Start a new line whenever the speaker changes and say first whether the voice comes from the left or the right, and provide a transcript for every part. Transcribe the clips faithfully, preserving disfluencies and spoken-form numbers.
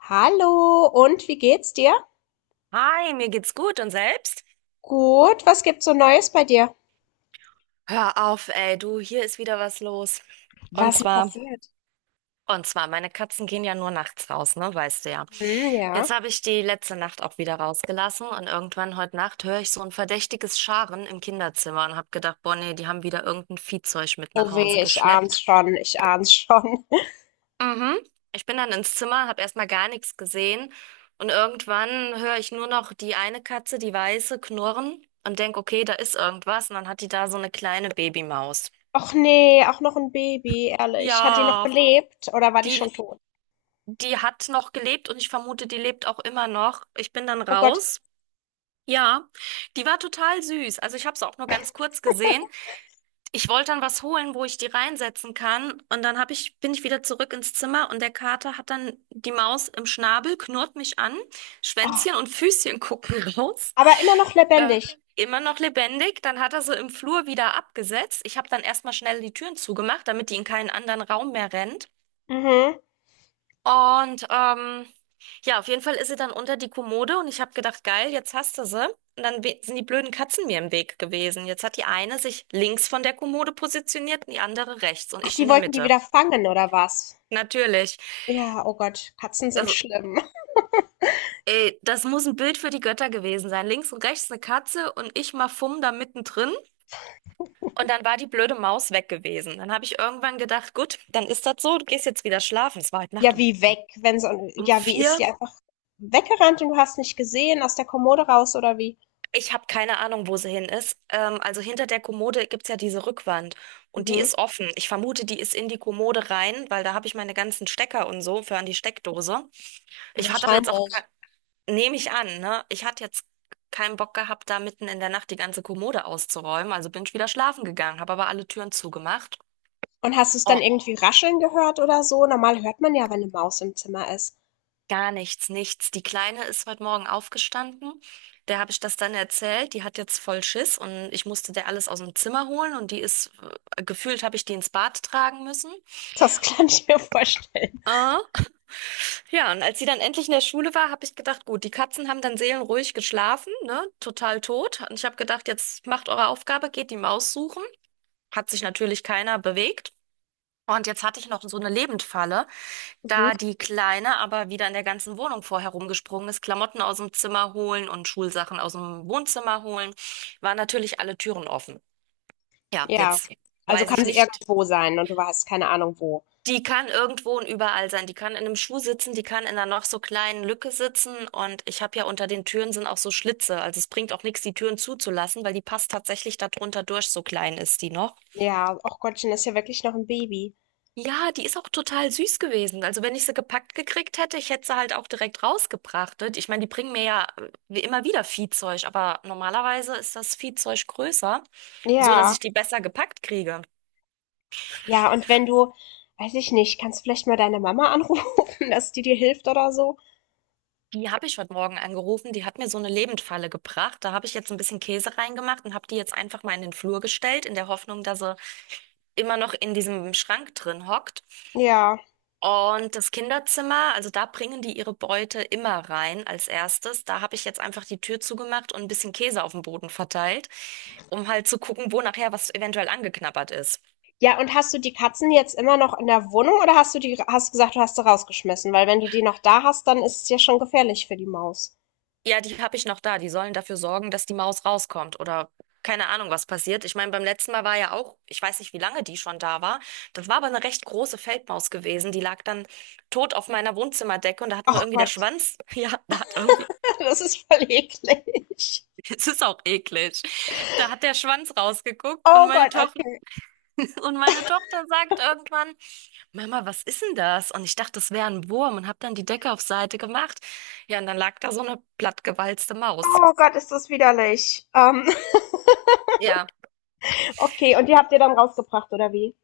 left: Hallo, und wie geht's dir?
right: Hi, mir geht's gut und selbst?
left: Gut, was gibt's so Neues bei dir?
right: Hör auf, ey, du, hier ist wieder was los. Und
left: Was denn
right: zwar,
left: passiert?
right: und zwar, meine Katzen gehen ja nur nachts raus, ne, weißt du ja.
left: Hm,
right: Jetzt
left: ja.
right: habe ich die letzte Nacht auch wieder rausgelassen und irgendwann heute Nacht höre ich so ein verdächtiges Scharen im Kinderzimmer und habe gedacht, boah, nee, die haben wieder irgendein Viehzeug mit nach
left: Oh
right: Hause
left: weh, ich ahn's
right: geschleppt.
left: schon, ich ahn's schon.
right: Mhm. Ich bin dann ins Zimmer, habe erstmal gar nichts gesehen und irgendwann höre ich nur noch die eine Katze, die weiße, knurren und denk, okay, da ist irgendwas und dann hat die da so eine kleine Babymaus.
left: Och nee, auch noch ein Baby, ehrlich. Hat die noch
right: Ja,
left: gelebt oder war die
right: die
left: schon tot?
right: die hat noch gelebt und ich vermute, die lebt auch immer noch. Ich bin dann
left: Oh Gott.
right: raus. Ja, die war total süß. Also ich habe sie auch nur ganz kurz gesehen. Ich wollte dann was holen, wo ich die reinsetzen kann. Und dann hab ich, bin ich wieder zurück ins Zimmer und der Kater hat dann die Maus im Schnabel, knurrt mich an,
left: Oh,
right: Schwänzchen und Füßchen gucken raus.
left: aber immer noch
right: Äh,
left: lebendig.
right: Immer noch lebendig. Dann hat er sie im Flur wieder abgesetzt. Ich habe dann erstmal schnell die Türen zugemacht, damit die in keinen anderen Raum mehr rennt.
left: Mhm.
right: Und ähm, ja, auf jeden Fall ist sie dann unter die Kommode und ich habe gedacht, geil, jetzt hast du sie. Und dann we- sind die blöden Katzen mir im Weg gewesen. Jetzt hat die eine sich links von der Kommode positioniert und die andere rechts und
left: Ach,
right: ich
left: die
right: in der
left: wollten die
right: Mitte.
left: wieder fangen oder was?
right: Natürlich.
left: Ja, oh Gott, Katzen sind
right: Das,
left: schlimm.
right: ey, das muss ein Bild für die Götter gewesen sein. Links und rechts eine Katze und ich mal fumm da mittendrin. Und dann war die blöde Maus weg gewesen. Dann habe ich irgendwann gedacht, gut, dann ist das so, du gehst jetzt wieder schlafen. Es war heute Nacht
left: Ja,
right: um,
left: wie weg, wenn so, ein-
right: um
left: ja, wie ist
right: vier.
left: die einfach weggerannt und du hast nicht gesehen, aus der Kommode raus oder wie?
right: Ich habe keine Ahnung, wo sie hin ist. Ähm, also hinter der Kommode gibt's ja diese Rückwand und die
left: Mhm.
right: ist offen. Ich vermute, die ist in die Kommode rein, weil da habe ich meine ganzen Stecker und so für an die Steckdose. Ich hatte aber jetzt auch,
left: Wahrscheinlich.
right: ke- nehme ich an, ne? Ich hatte jetzt keinen Bock gehabt, da mitten in der Nacht die ganze Kommode auszuräumen. Also bin ich wieder schlafen gegangen, habe aber alle Türen zugemacht.
left: Und hast du es dann
right: Oh,
left: irgendwie rascheln gehört oder so? Normal hört man ja, wenn eine Maus im Zimmer ist.
right: gar nichts, nichts. Die Kleine ist heute Morgen aufgestanden. Der habe ich das dann erzählt. Die hat jetzt voll Schiss und ich musste der alles aus dem Zimmer holen und die ist, äh, gefühlt habe ich die ins Bad tragen müssen.
left: Das kann ich mir vorstellen.
right: Ah, ja, und als sie dann endlich in der Schule war, habe ich gedacht, gut, die Katzen haben dann seelenruhig geschlafen, ne, total tot. Und ich habe gedacht, jetzt macht eure Aufgabe, geht die Maus suchen. Hat sich natürlich keiner bewegt. Und jetzt hatte ich noch so eine Lebendfalle.
left: Mhm.
right: Da die Kleine aber wieder in der ganzen Wohnung vorher rumgesprungen ist, Klamotten aus dem Zimmer holen und Schulsachen aus dem Wohnzimmer holen, waren natürlich alle Türen offen. Ja,
left: Ja.
right: jetzt
left: Also
right: weiß
left: kann
right: ich
left: sie
right: nicht.
left: irgendwo sein und du hast keine Ahnung wo.
right: Die kann irgendwo und überall sein. Die kann in einem Schuh sitzen, die kann in einer noch so kleinen Lücke sitzen. Und ich habe ja unter den Türen sind auch so Schlitze. Also es bringt auch nichts, die Türen zuzulassen, weil die passt tatsächlich da drunter durch, so klein ist die noch.
left: Ja, ach Gottchen, das ist ja wirklich noch ein Baby.
right: Ja, die ist auch total süß gewesen. Also wenn ich sie gepackt gekriegt hätte, ich hätte sie halt auch direkt rausgebracht, ne? Ich meine, die bringen mir ja äh, wie immer wieder Viehzeug, aber normalerweise ist das Viehzeug größer, so dass
left: Ja.
right: ich die besser gepackt kriege.
left: Ja, und wenn du weiß ich nicht, kannst vielleicht mal deine Mama anrufen, dass die dir hilft oder so?
right: Die habe ich heute Morgen angerufen, die hat mir so eine Lebendfalle gebracht. Da habe ich jetzt ein bisschen Käse reingemacht und habe die jetzt einfach mal in den Flur gestellt, in der Hoffnung, dass sie immer noch in diesem Schrank drin hockt.
left: Ja.
right: Und das Kinderzimmer, also da bringen die ihre Beute immer rein als erstes. Da habe ich jetzt einfach die Tür zugemacht und ein bisschen Käse auf dem Boden verteilt, um halt zu gucken, wo nachher was eventuell angeknabbert ist.
left: Ja, und hast du die Katzen jetzt immer noch in der Wohnung oder hast du die hast gesagt, du hast sie rausgeschmissen? Weil wenn du die noch da hast, dann ist es ja schon gefährlich für die Maus.
right: Ja, die habe ich noch da. Die sollen dafür sorgen, dass die Maus rauskommt oder keine Ahnung, was passiert. Ich meine, beim letzten Mal war ja auch, ich weiß nicht, wie lange die schon da war. Das war aber eine recht große Feldmaus gewesen. Die lag dann tot auf meiner Wohnzimmerdecke und da hat nur
left: Ach
right: irgendwie der
left: Gott.
right: Schwanz, ja, da hat irgendwie
left: Das ist voll eklig.
right: es ist auch eklig. Da hat der Schwanz rausgeguckt und
left: Oh
right: meine
left: Gott,
right: Tochter
left: okay.
right: und meine Tochter sagt irgendwann, Mama, was ist denn das? Und ich dachte, das wäre ein Wurm und habe dann die Decke auf Seite gemacht. Ja, und dann lag da so eine plattgewalzte Maus.
left: Oh Gott, ist das widerlich. Ähm,
right: Ja,
left: okay, und die habt ihr dann rausgebracht, oder wie?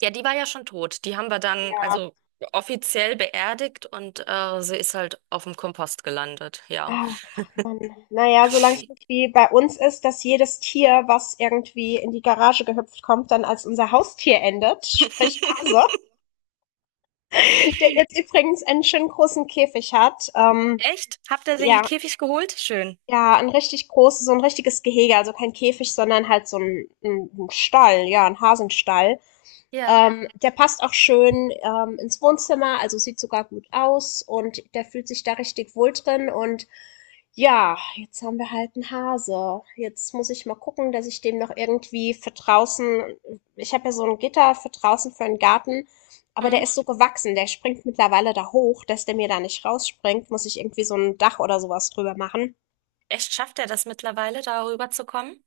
right: ja, die war ja schon tot. Die haben wir dann
left: Ja.
right: also offiziell beerdigt und äh, sie ist halt auf dem Kompost gelandet. Ja.
left: Ach, Mann. Naja, solange es nicht wie bei uns ist, dass jedes Tier, was irgendwie in die Garage gehüpft kommt, dann als unser Haustier endet, sprich Hase, der jetzt übrigens einen schönen großen Käfig hat. Ähm,
right: Echt? Habt ihr den
left: ja,
right: Käfig geholt? Schön.
left: Ja, ein richtig großes, so ein richtiges Gehege, also kein Käfig, sondern halt so ein 'n 'n Stall, ja, ein Hasenstall.
right: Ja.
left: Ähm, der passt auch schön, ähm, ins Wohnzimmer, also sieht sogar gut aus und der fühlt sich da richtig wohl drin und ja, jetzt haben wir halt einen Hase. Jetzt muss ich mal gucken, dass ich dem noch irgendwie für draußen Ich habe ja so ein Gitter für draußen für den Garten, aber der ist so
right: Mhm.
left: gewachsen, der springt mittlerweile da hoch, dass der mir da nicht rausspringt, muss ich irgendwie so ein Dach oder sowas drüber machen.
right: Echt, schafft er das mittlerweile, darüber zu kommen?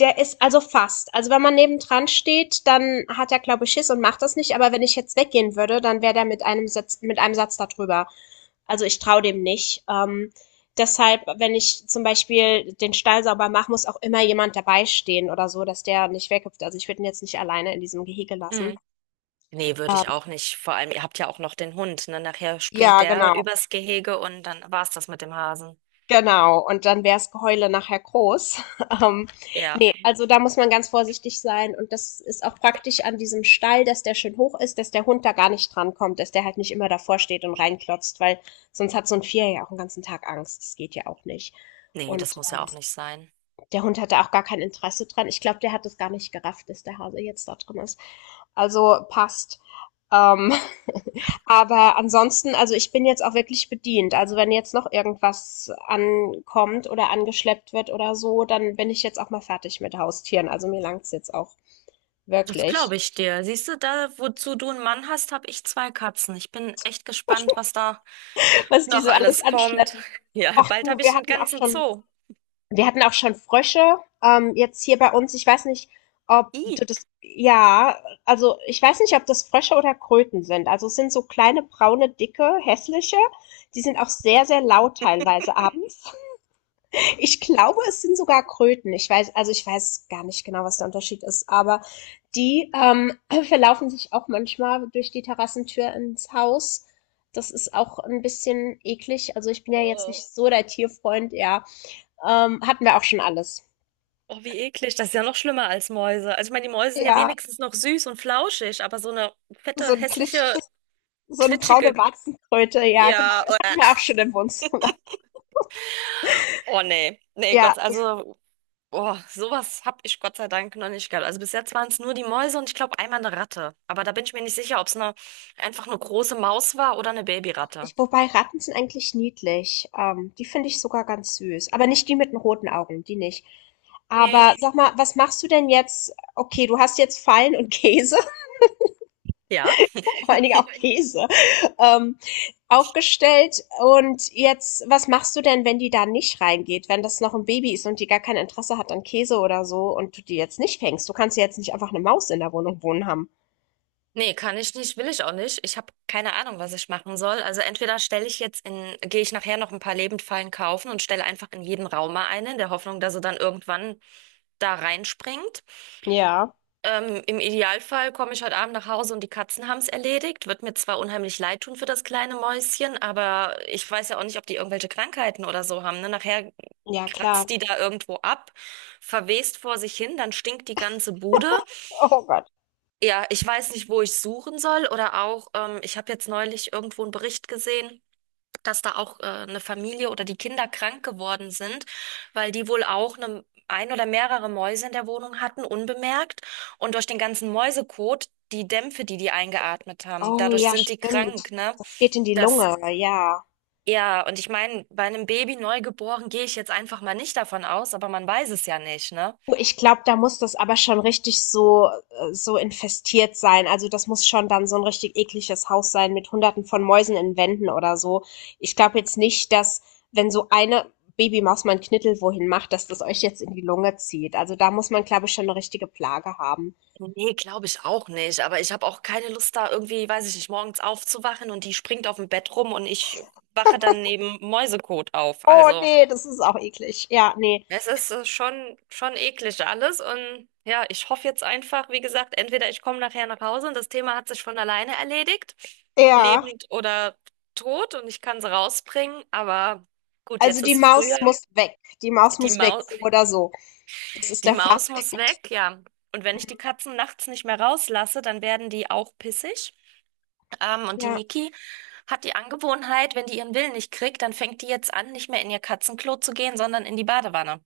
left: Der ist also fast. Also wenn man nebendran steht, dann hat er, glaube ich, Schiss und macht das nicht. Aber wenn ich jetzt weggehen würde, dann wäre der mit einem Satz, mit einem Satz da drüber. Also ich traue dem nicht. Ähm, deshalb, wenn ich zum Beispiel den Stall sauber mache, muss auch immer jemand dabei stehen oder so, dass der nicht weghüpft. Also ich würde ihn jetzt nicht alleine in diesem Gehege lassen.
right: Nee, würde
left: Ähm,
right: ich auch nicht. Vor allem, ihr habt ja auch noch den Hund, ne? Nachher springt
left: ja,
right: der
left: genau.
right: übers Gehege und dann war's das mit dem Hasen.
left: Genau, und dann wär's Geheule nachher groß. Ähm,
right: Ja,
left: ne, also da muss man ganz vorsichtig sein und das ist auch praktisch an diesem Stall, dass der schön hoch ist, dass der Hund da gar nicht dran kommt, dass der halt nicht immer davor steht und reinklotzt, weil sonst hat so ein Vierer ja auch 'n ganzen Tag Angst. Das geht ja auch nicht.
right: nee,
left: Und
right: das muss ja auch nicht sein.
left: der Hund hatte auch gar kein Interesse dran. Ich glaube, der hat es gar nicht gerafft, dass der Hase jetzt da drin ist. Also passt. Ähm, aber ansonsten, also ich bin jetzt auch wirklich bedient. Also wenn jetzt noch irgendwas ankommt oder angeschleppt wird oder so, dann bin ich jetzt auch mal fertig mit Haustieren. Also mir langt's jetzt auch
right: Das glaube
left: wirklich,
right: ich dir. Siehst du, da, wozu du einen Mann hast, habe ich zwei Katzen. Ich bin echt gespannt, was da
left: was die
right: noch
left: so alles
right: alles kommt.
left: anschleppen.
right: Ja,
left: Ach
right: bald
left: du,
right: habe ich
left: wir
right: einen
left: hatten auch
right: ganzen
left: schon
right: Zoo.
left: Wir hatten auch schon Frösche, ähm, jetzt hier bei uns. Ich weiß nicht, ob
right: Ih.
left: du das, ja, Also ich weiß nicht, ob das Frösche oder Kröten sind. Also es sind so kleine, braune, dicke, hässliche. Die sind auch sehr, sehr laut teilweise abends. Ich glaube, es sind sogar Kröten. Ich weiß, also ich weiß gar nicht genau, was der Unterschied ist, aber die ähm, verlaufen sich auch manchmal durch die Terrassentür ins Haus. Das ist auch ein bisschen eklig. Also ich bin ja jetzt nicht
right: Oh,
left: so der Tierfreund, ja. Ähm, hatten wir auch schon alles.
right: oh, wie eklig. Das ist ja noch schlimmer als Mäuse. Also ich meine, die Mäuse sind ja
left: Ja,
right: wenigstens noch süß und flauschig, aber so eine
left: so
right: fette,
left: ein glitschig,
right: hässliche,
left: so eine braune
right: klitschige,
left: Warzenkröte, ja genau.
right: ja.
left: Hatten
right: äh.
left: wir auch schon im Wohnzimmer.
right: Oh nee. Nee,
left: Ja,
right: Gott,
left: das
right: also boah, sowas habe ich Gott sei Dank noch nicht gehabt. Also bis jetzt waren es nur die Mäuse und ich glaube einmal eine Ratte. Aber da bin ich mir nicht sicher, ob es eine, einfach eine große Maus war oder eine Babyratte.
left: Ich, wobei, Ratten sind eigentlich niedlich. Ähm, die finde ich sogar ganz süß, aber nicht die mit den roten Augen, die nicht. Aber
right: Nee,
left: sag mal, was machst du denn jetzt? Okay, du hast jetzt Fallen und Käse.
right: ja.
left: Vor allen Dingen auch Käse, ähm, aufgestellt. Und jetzt, was machst du denn, wenn die da nicht reingeht, wenn das noch ein Baby ist und die gar kein Interesse hat an Käse oder so und du die jetzt nicht fängst? Du kannst ja jetzt nicht einfach eine Maus in der Wohnung wohnen haben.
right: Nee, kann ich nicht, will ich auch nicht. Ich habe keine Ahnung, was ich machen soll. Also entweder stelle ich jetzt in, gehe ich nachher noch ein paar Lebendfallen kaufen und stelle einfach in jeden Raum mal eine, in der Hoffnung, dass er dann irgendwann da reinspringt.
left: Ja,
right: Ähm, im Idealfall komme ich heute Abend nach Hause und die Katzen haben es erledigt. Wird mir zwar unheimlich leid tun für das kleine Mäuschen, aber ich weiß ja auch nicht, ob die irgendwelche Krankheiten oder so haben, ne? Nachher
left: ja, klar.
right: kratzt die da irgendwo ab, verwest vor sich hin, dann stinkt die ganze Bude.
left: Oh Gott.
right: Ja, ich weiß nicht, wo ich suchen soll oder auch, ähm, ich habe jetzt neulich irgendwo einen Bericht gesehen, dass da auch äh, eine Familie oder die Kinder krank geworden sind, weil die wohl auch eine, ein oder mehrere Mäuse in der Wohnung hatten, unbemerkt. Und durch den ganzen Mäusekot, die Dämpfe, die die eingeatmet haben,
left: Oh
right: dadurch
left: ja,
right: sind die krank,
left: stimmt.
right: ne?
left: Das geht in die
right: Das,
left: Lunge, ja.
right: ja, und ich meine, bei einem Baby neugeboren gehe ich jetzt einfach mal nicht davon aus, aber man weiß es ja nicht, ne?
left: Oh, ich glaube, da muss das aber schon richtig so äh, so infestiert sein. Also, das muss schon dann so ein richtig ekliges Haus sein mit Hunderten von Mäusen in Wänden oder so. Ich glaube jetzt nicht, dass, wenn so eine Babymaus mal 'n Knittel wohin macht, dass das euch jetzt in die Lunge zieht. Also, da muss man, glaube ich, schon eine richtige Plage haben.
right: Nee, glaube ich auch nicht. Aber ich habe auch keine Lust, da irgendwie, weiß ich nicht, morgens aufzuwachen und die springt auf dem Bett rum und ich wache dann neben Mäusekot auf.
left: Oh
right: Also.
left: nee, das ist auch eklig. Ja, nee,
right: Es ist äh, schon, schon eklig alles und ja, ich hoffe jetzt einfach, wie gesagt, entweder ich komme nachher nach Hause und das Thema hat sich von alleine erledigt,
left: ja.
right: lebend oder tot und ich kann sie rausbringen, aber gut,
left: Also,
right: jetzt
left: die
right: ist früher,
left: Maus muss weg. Die Maus
right: die
left: muss weg,
right: Maus,
left: so oder so. Das ist
right: die
left: der
right: Maus muss
left: Fazit.
right: weg, ja. Und wenn ich die Katzen nachts nicht mehr rauslasse, dann werden die auch pissig. Ähm, und die
left: Ja.
right: Niki hat die Angewohnheit, wenn die ihren Willen nicht kriegt, dann fängt die jetzt an, nicht mehr in ihr Katzenklo zu gehen, sondern in die Badewanne.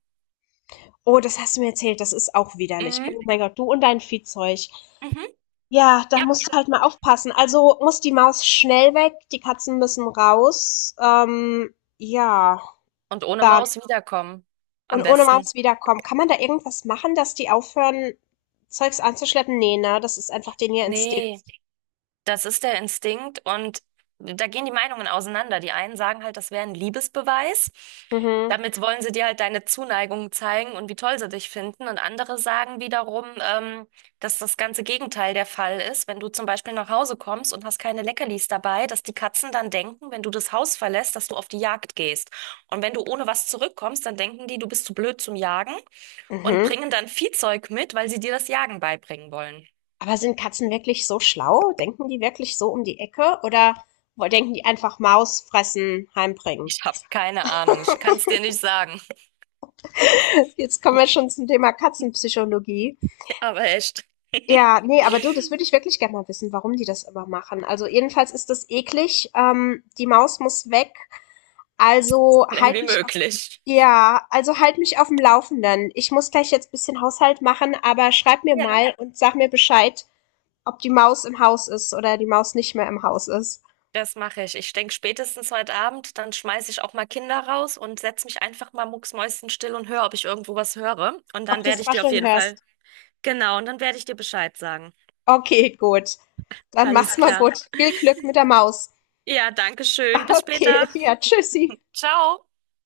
left: Oh, das hast du mir erzählt, das ist auch widerlich.
right: Mhm.
left: Oh mein Gott, du und dein Viehzeug.
right: Mhm.
left: Ja,
right: Ja.
left: dann musst du halt mal aufpassen. Also muss die Maus schnell weg, die Katzen müssen raus. Ähm, ja,
right: Und ohne
left: dann.
right: Maus wiederkommen. Am
left: Und ohne
right: besten.
left: Maus wiederkommen. Kann man da irgendwas machen, dass die aufhören, Zeugs anzuschleppen? Nee, ne? Das ist einfach denen ihr Instinkt.
right: Nee, das ist der Instinkt und da gehen die Meinungen auseinander. Die einen sagen halt, das wäre ein Liebesbeweis.
left: Mhm.
right: Damit wollen sie dir halt deine Zuneigung zeigen und wie toll sie dich finden. Und andere sagen wiederum, ähm, dass das ganze Gegenteil der Fall ist. Wenn du zum Beispiel nach Hause kommst und hast keine Leckerlis dabei, dass die Katzen dann denken, wenn du das Haus verlässt, dass du auf die Jagd gehst. Und wenn du ohne was zurückkommst, dann denken die, du bist zu blöd zum Jagen und
left: Mhm.
right: bringen dann Viehzeug mit, weil sie dir das Jagen beibringen wollen.
left: Aber sind Katzen wirklich so schlau? Denken die wirklich so um die Ecke? Oder wo- denken die einfach Maus fressen, heimbringen?
right: Ich habe keine Ahnung, ich kann es dir nicht sagen,
left: Jetzt kommen wir schon zum Thema Katzenpsychologie.
right: aber echt
left: Ja, ne, aber du, das würde ich wirklich gerne mal wissen, warum die das immer machen. Also jedenfalls ist das eklig. Ähm, die Maus muss weg. Also
right: schnell
left: halt
right: wie
left: mich auf,
right: möglich.
left: ja, also halt mich auf dem Laufenden. Ich muss gleich jetzt ein bisschen Haushalt machen, aber schreib mir
right: Ja,
left: mal und sag mir Bescheid, ob die Maus im Haus ist oder die Maus nicht mehr im Haus ist.
right: das mache ich. Ich denke spätestens heute Abend, dann schmeiße ich auch mal Kinder raus und setze mich einfach mal mucksmäuschenstill und höre, ob ich irgendwo was höre. Und
left: Ob
right: dann
left: du
right: werde
left: das
right: ich dir auf
left: Rascheln
right: jeden Fall,
left: hörst.
right: genau, und dann werde ich dir Bescheid sagen.
left: Okay, gut. Dann
right: Alles
left: mach's mal
right: klar.
left: gut. Viel Glück mit der Maus.
right: Ja, danke schön. Bis
left: Okay,
right: später.
left: ja, tschüssi.
right: Ciao.